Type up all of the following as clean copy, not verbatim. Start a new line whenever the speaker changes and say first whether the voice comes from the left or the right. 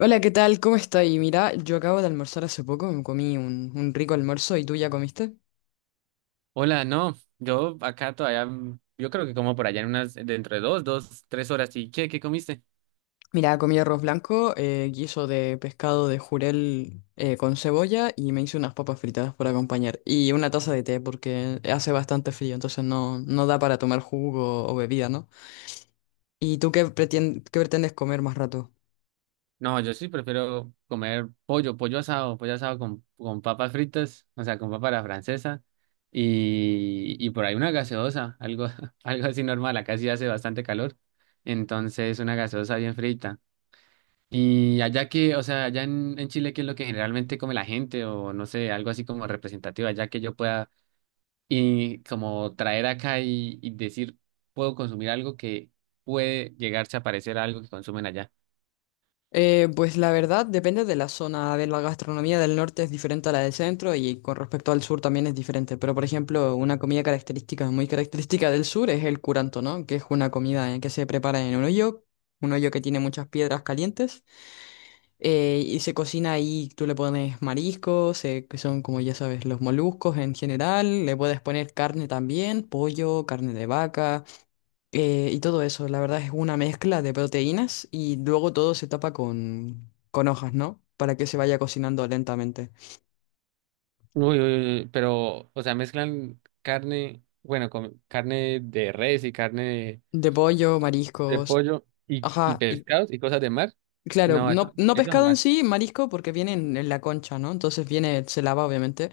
left: Hola, ¿qué tal? ¿Cómo estáis? Mira, yo acabo de almorzar hace poco, me comí un rico almuerzo y tú ya comiste.
right: Hola, no, yo acá todavía, yo creo que como por allá en unas, dentro de dos, tres horas. ¿Y qué comiste?
left: Mira, comí arroz blanco, guiso de pescado de jurel con cebolla y me hice unas papas fritadas para acompañar. Y una taza de té porque hace bastante frío, entonces no, no da para tomar jugo o bebida, ¿no? ¿Y tú qué qué pretendes comer más rato?
right: No, yo sí prefiero comer pollo, pollo asado con papas fritas, o sea, con papa a la francesa y por ahí una gaseosa, algo, algo así normal. Acá sí hace bastante calor, entonces una gaseosa bien frita. Y allá que, o sea, allá en Chile, ¿qué es lo que generalmente come la gente? O no sé, algo así como representativo, allá que yo pueda y como traer acá y decir, puedo consumir algo que puede llegarse a parecer a algo que consumen allá.
left: Pues la verdad depende de la zona. A ver, la gastronomía del norte es diferente a la del centro y con respecto al sur también es diferente. Pero por ejemplo, una comida característica, muy característica del sur es el curanto, ¿no? Que es una comida que se prepara en un hoyo que tiene muchas piedras calientes y se cocina ahí. Tú le pones mariscos, que son como ya sabes, los moluscos en general. Le puedes poner carne también, pollo, carne de vaca. Y todo eso, la verdad es una mezcla de proteínas y luego todo se tapa con hojas, ¿no? Para que se vaya cocinando lentamente.
right: Uy, uy, uy, pero, o sea, mezclan carne, bueno, con carne de res y carne
left: De pollo,
right: de
left: mariscos,
right: pollo y
left: ajá, y
right: pescados y cosas de mar.
left: claro,
right: No, eso,
left: no, no
right: eso
left: pescado en
right: jamás.
left: sí, marisco porque viene en la concha, ¿no? Entonces viene, se lava obviamente,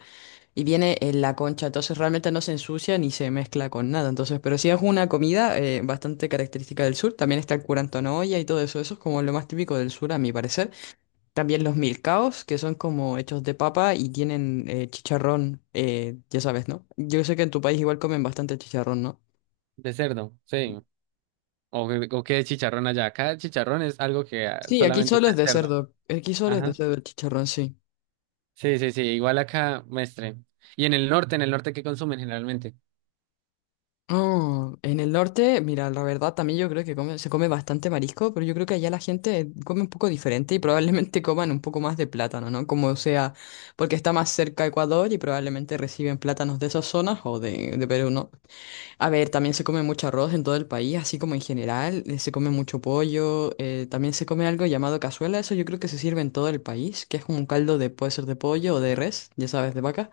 left: y viene en la concha, entonces realmente no se ensucia ni se mezcla con nada, entonces, pero sí es una comida bastante característica del sur, también está el curanto en olla y todo eso, eso es como lo más típico del sur a mi parecer. También los milcaos, que son como hechos de papa y tienen chicharrón, ya sabes, ¿no? Yo sé que en tu país igual comen bastante chicharrón, ¿no?
right: De cerdo, sí. O, o qué chicharrón allá. Acá chicharrón es algo que ah,
left: Sí, aquí
right: solamente
left: solo
right: está
left: es
right: en
left: de
right: cerdo.
left: cerdo. Aquí solo es de
right: Ajá.
left: cerdo el chicharrón, sí.
right: Sí, sí, sí. Igual acá, mestre. Y en el norte, ¿qué consumen generalmente?
left: Oh, en el norte, mira, la verdad también yo creo que se come bastante marisco, pero yo creo que allá la gente come un poco diferente y probablemente coman un poco más de plátano, ¿no? Como sea, porque está más cerca a Ecuador y probablemente reciben plátanos de esas zonas o de Perú, ¿no? A ver, también se come mucho arroz en todo el país, así como en general, se come mucho pollo, también se come algo llamado cazuela, eso yo creo que se sirve en todo el país, que es como un caldo de, puede ser de pollo o de res, ya sabes, de vaca.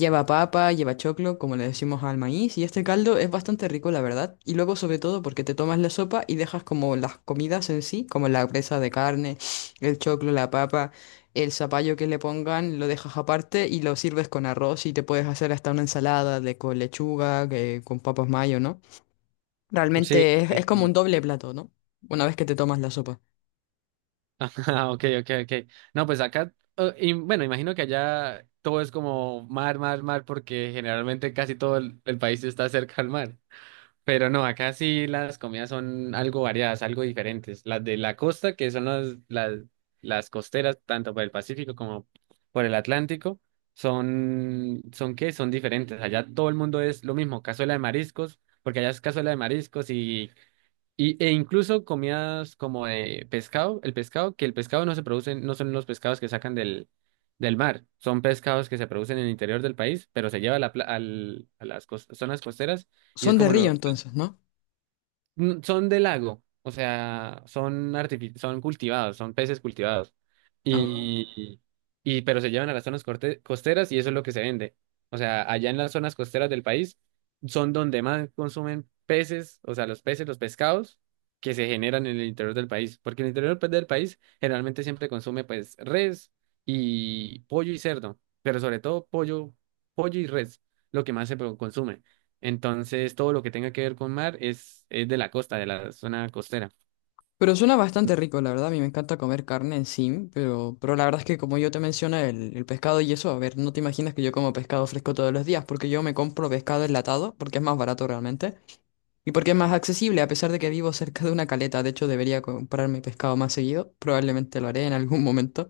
left: Lleva papa, lleva choclo, como le decimos al maíz, y este caldo es bastante rico, la verdad. Y luego, sobre todo, porque te tomas la sopa y dejas como las comidas en sí, como la presa de carne, el choclo, la papa, el zapallo que le pongan, lo dejas aparte y lo sirves con arroz y te puedes hacer hasta una ensalada de con lechuga, con papas mayo, ¿no?
right: Sí,
left: Realmente
right: sí,
left: es como un
right: sí.
left: doble plato, ¿no? Una vez que te tomas la sopa.
right: Ah, ok, ok, ok. No, pues acá, y bueno, imagino que allá todo es como mar, mar, mar, porque generalmente casi todo el país está cerca al mar. Pero no, acá sí las comidas son algo variadas, algo diferentes. Las de la costa, que son las costeras, tanto por el Pacífico como por el Atlántico, son, son ¿qué? Son diferentes. Allá todo el mundo es lo mismo, cazuela de mariscos, porque allá es cazuela de mariscos y e incluso comidas como de pescado, el pescado, que el pescado no se produce, no son los pescados que sacan del mar, son pescados que se producen en el interior del país, pero se lleva a, a las zonas costeras y es
left: Son de
right: como
left: Río,
right: lo,
left: entonces, ¿no?
right: son de lago, o sea, son cultivados, son peces cultivados.
left: Ah.
right: Y, y pero se llevan a las zonas costeras y eso es lo que se vende. O sea, allá en las zonas costeras del país son donde más consumen peces, o sea, los peces, los pescados que se generan en el interior del país, porque en el interior pues, del país generalmente siempre consume pues res y pollo y cerdo, pero sobre todo pollo, pollo y res, lo que más consume. Entonces, todo lo que tenga que ver con mar es de la costa, de la zona costera.
left: Pero suena bastante rico, la verdad. A mí me encanta comer carne en sí, pero la verdad es que como yo te mencioné, el pescado y eso, a ver, no te imaginas que yo como pescado fresco todos los días, porque yo me compro pescado enlatado, porque es más barato realmente, y porque es más accesible, a pesar de que vivo cerca de una caleta. De hecho, debería comprarme pescado más seguido, probablemente lo haré en algún momento,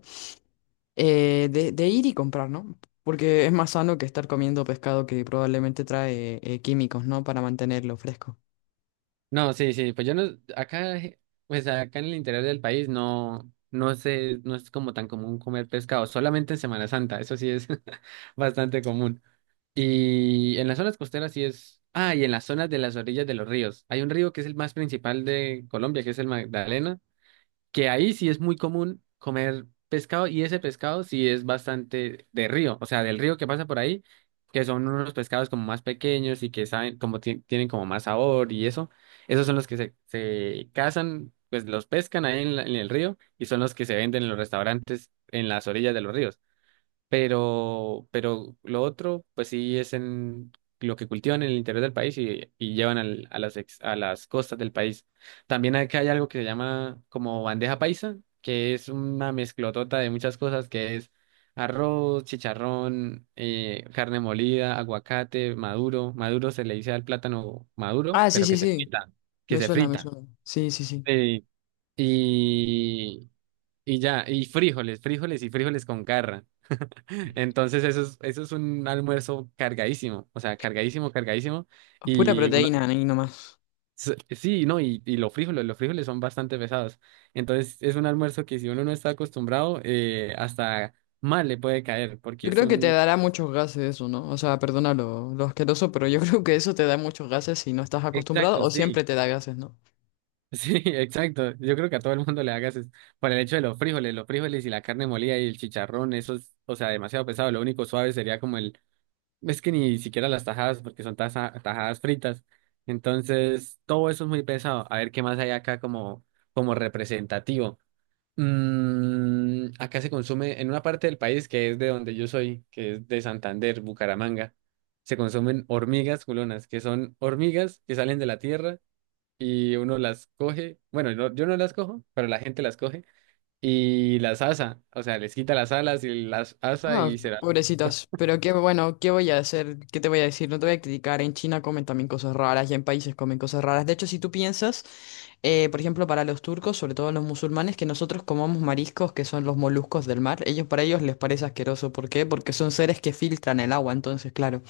left: de ir y comprar, ¿no? Porque es más sano que estar comiendo pescado que probablemente trae químicos, ¿no? Para mantenerlo fresco.
right: No, sí, sí, pues yo no, acá, pues acá en el interior del país no, no sé, no es como tan común comer pescado, solamente en Semana Santa, eso sí es bastante común. Y en las zonas costeras sí es, ah, y en las zonas de las orillas de los ríos. Hay un río que es el más principal de Colombia, que es el Magdalena, que ahí sí es muy común comer pescado y ese pescado sí es bastante de río, o sea, del río que pasa por ahí, que son unos pescados como más pequeños y que saben, como tienen como más sabor y eso, esos son los que se cazan, pues los pescan ahí en, en el río y son los que se venden en los restaurantes en las orillas de los ríos. Pero lo otro, pues sí es en lo que cultivan en el interior del país y llevan a las, a las costas del país. También acá hay algo que se llama como bandeja paisa, que es una mezclotota de muchas cosas, que es arroz, chicharrón, carne molida, aguacate, maduro. Maduro se le dice al plátano maduro,
left: Ah, sí,
right: pero
left: sí, sí.
right: que
left: Me
right: se
left: suena, me
right: frita.
left: suena. Sí, sí, sí.
right: Sí. Y, y ya, y frijoles, frijoles y frijoles con carra. Entonces eso es un almuerzo cargadísimo, o sea, cargadísimo, cargadísimo.
left: Pura
right: Y uno,
left: proteína, ahí nomás.
right: sí, no, y los frijoles son bastante pesados. Entonces es un almuerzo que si uno no está acostumbrado, hasta mal le puede caer, porque
left: Yo
right: es
left: creo que te
right: un...
left: dará muchos gases eso, ¿no? O sea, perdona lo asqueroso, pero yo creo que eso te da muchos gases si no estás acostumbrado
right: Exacto,
left: o
right: sí,
left: siempre te da gases, ¿no?
right: sí, exacto. Yo creo que a todo el mundo le hagas es por el hecho de los frijoles y la carne molida y el chicharrón, eso es, o sea, demasiado pesado. Lo único suave sería como el. Es que ni siquiera las tajadas, porque son tajadas fritas. Entonces, todo eso es muy pesado. A ver qué más hay acá como, como representativo. Acá se consume en una parte del país que es de donde yo soy, que es de Santander, Bucaramanga. Se consumen hormigas culonas, que son hormigas que salen de la tierra y uno las coge. Bueno, yo no las cojo, pero la gente las coge y las asa. O sea, les quita las alas y las asa
left: Ah,
right: y se.
left: pobrecitas. Pero qué bueno, ¿qué voy a hacer? ¿Qué te voy a decir? No te voy a criticar. En China comen también cosas raras y en países comen cosas raras. De hecho, si tú piensas, por ejemplo, para los turcos, sobre todo los musulmanes, que nosotros comamos mariscos, que son los moluscos del mar, ellos para ellos les parece asqueroso. ¿Por qué? Porque son seres que filtran el agua, entonces, claro.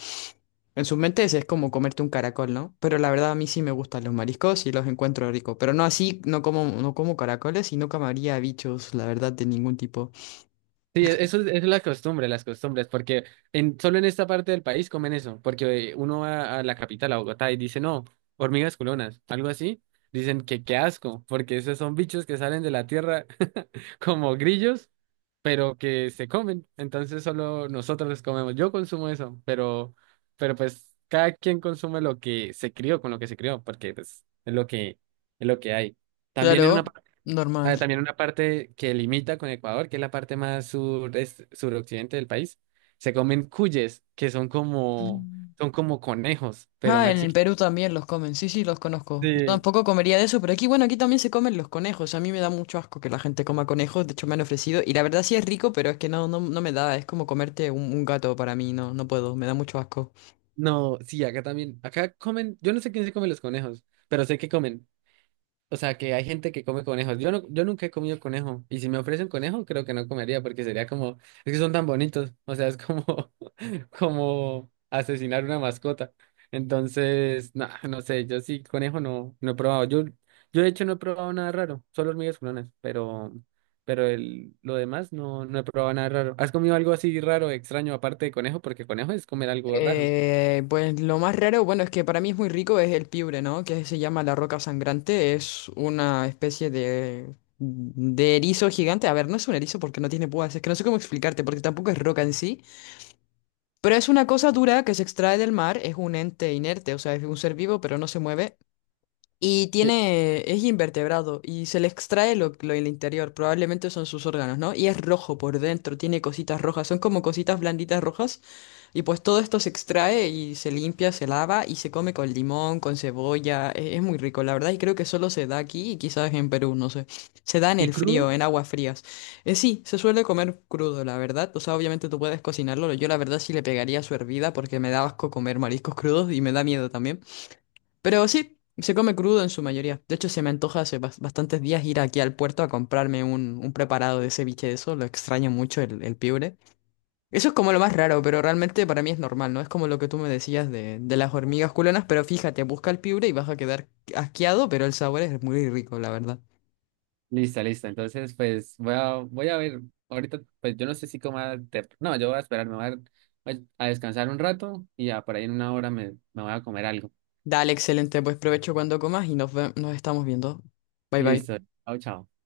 left: En sus mentes es como comerte un caracol, ¿no? Pero la verdad a mí sí me gustan los mariscos y los encuentro ricos. Pero no así, no como, no como caracoles y no comería bichos, la verdad, de ningún tipo.
right: Sí, eso es la costumbre, las costumbres, porque en, solo en esta parte del país comen eso, porque uno va a la capital, a Bogotá, y dice, no, hormigas culonas, algo así, dicen que qué asco, porque esos son bichos que salen de la tierra como grillos, pero que se comen, entonces solo nosotros los comemos, yo consumo eso, pero pues cada quien consume lo que se crió, con lo que se crió, porque pues es lo que hay. También en
left: Claro,
right: una.
left: normal.
right: Ah, también una parte que limita con Ecuador, que es la parte más sur, suroccidente del país, se comen cuyes, que
left: Mm.
right: son como conejos, pero
left: Ah,
right: más
left: en el
right: chiquitos.
left: Perú también los comen, sí, sí, los conozco. Yo
right: Sí,
left: tampoco comería de eso, pero aquí, bueno, aquí también se comen los conejos. A mí me da mucho asco que la gente coma conejos, de hecho me han ofrecido. Y la verdad sí es rico, pero es que no, no, no me da, es como comerte un gato para mí, no, no puedo, me da mucho asco.
right: no, sí, acá también, acá comen, yo no sé quién se come los conejos, pero sé que comen. O sea, que hay gente que come conejos. Yo no, yo nunca he comido conejo. Y si me ofrecen conejo, creo que no comería porque sería como, es que son tan bonitos. O sea, es como, como asesinar una mascota. Entonces, no, no sé, yo sí, conejo no, no he probado. Yo de hecho no he probado nada raro, solo hormigas culonas, pero el, lo demás no, no he probado nada raro. ¿Has comido algo así raro, extraño, aparte de conejo? Porque conejo es comer algo raro.
left: Pues lo más raro, bueno, es que para mí es muy rico, es el piure, ¿no? Que se llama la roca sangrante. Es una especie de erizo gigante. A ver, no es un erizo porque no tiene púas. Es que no sé cómo explicarte, porque tampoco es roca en sí. Pero es una cosa dura que se extrae del mar. Es un ente inerte, o sea, es un ser vivo, pero no se mueve. Y
right: ¿Y,
left: tiene, es invertebrado y se le extrae lo del interior, probablemente son sus órganos, ¿no? Y es rojo por dentro, tiene cositas rojas, son como cositas blanditas rojas. Y pues todo esto se extrae y se limpia, se lava y se come con limón, con cebolla. Es muy rico, la verdad, y creo que solo se da aquí y quizás en Perú, no sé. Se da en
right: y
left: el
right: crudo?
left: frío, en aguas frías. Sí, se suele comer crudo, la verdad. O sea, obviamente tú puedes cocinarlo. Yo la verdad sí le pegaría su hervida porque me da asco comer mariscos crudos y me da miedo también. Pero sí, se come crudo en su mayoría. De hecho, se me antoja hace bastantes días ir aquí al puerto a comprarme un preparado de ceviche de eso. Lo extraño mucho, el piure. Eso es como lo más raro, pero realmente para mí es normal, ¿no? Es como lo que tú me decías de las hormigas culonas, pero fíjate, busca el piure y vas a quedar asqueado, pero el sabor es muy rico, la verdad.
right: Listo, listo. Entonces, pues voy a, voy a ver. Ahorita, pues yo no sé si coma. Te, no, yo voy a esperar, me voy a, voy a descansar un rato y ya por ahí en una hora me, me voy a comer algo.
left: Dale, excelente, pues provecho cuando comas y nos, nos estamos viendo. Bye bye.
right: Listo. Chao, chao.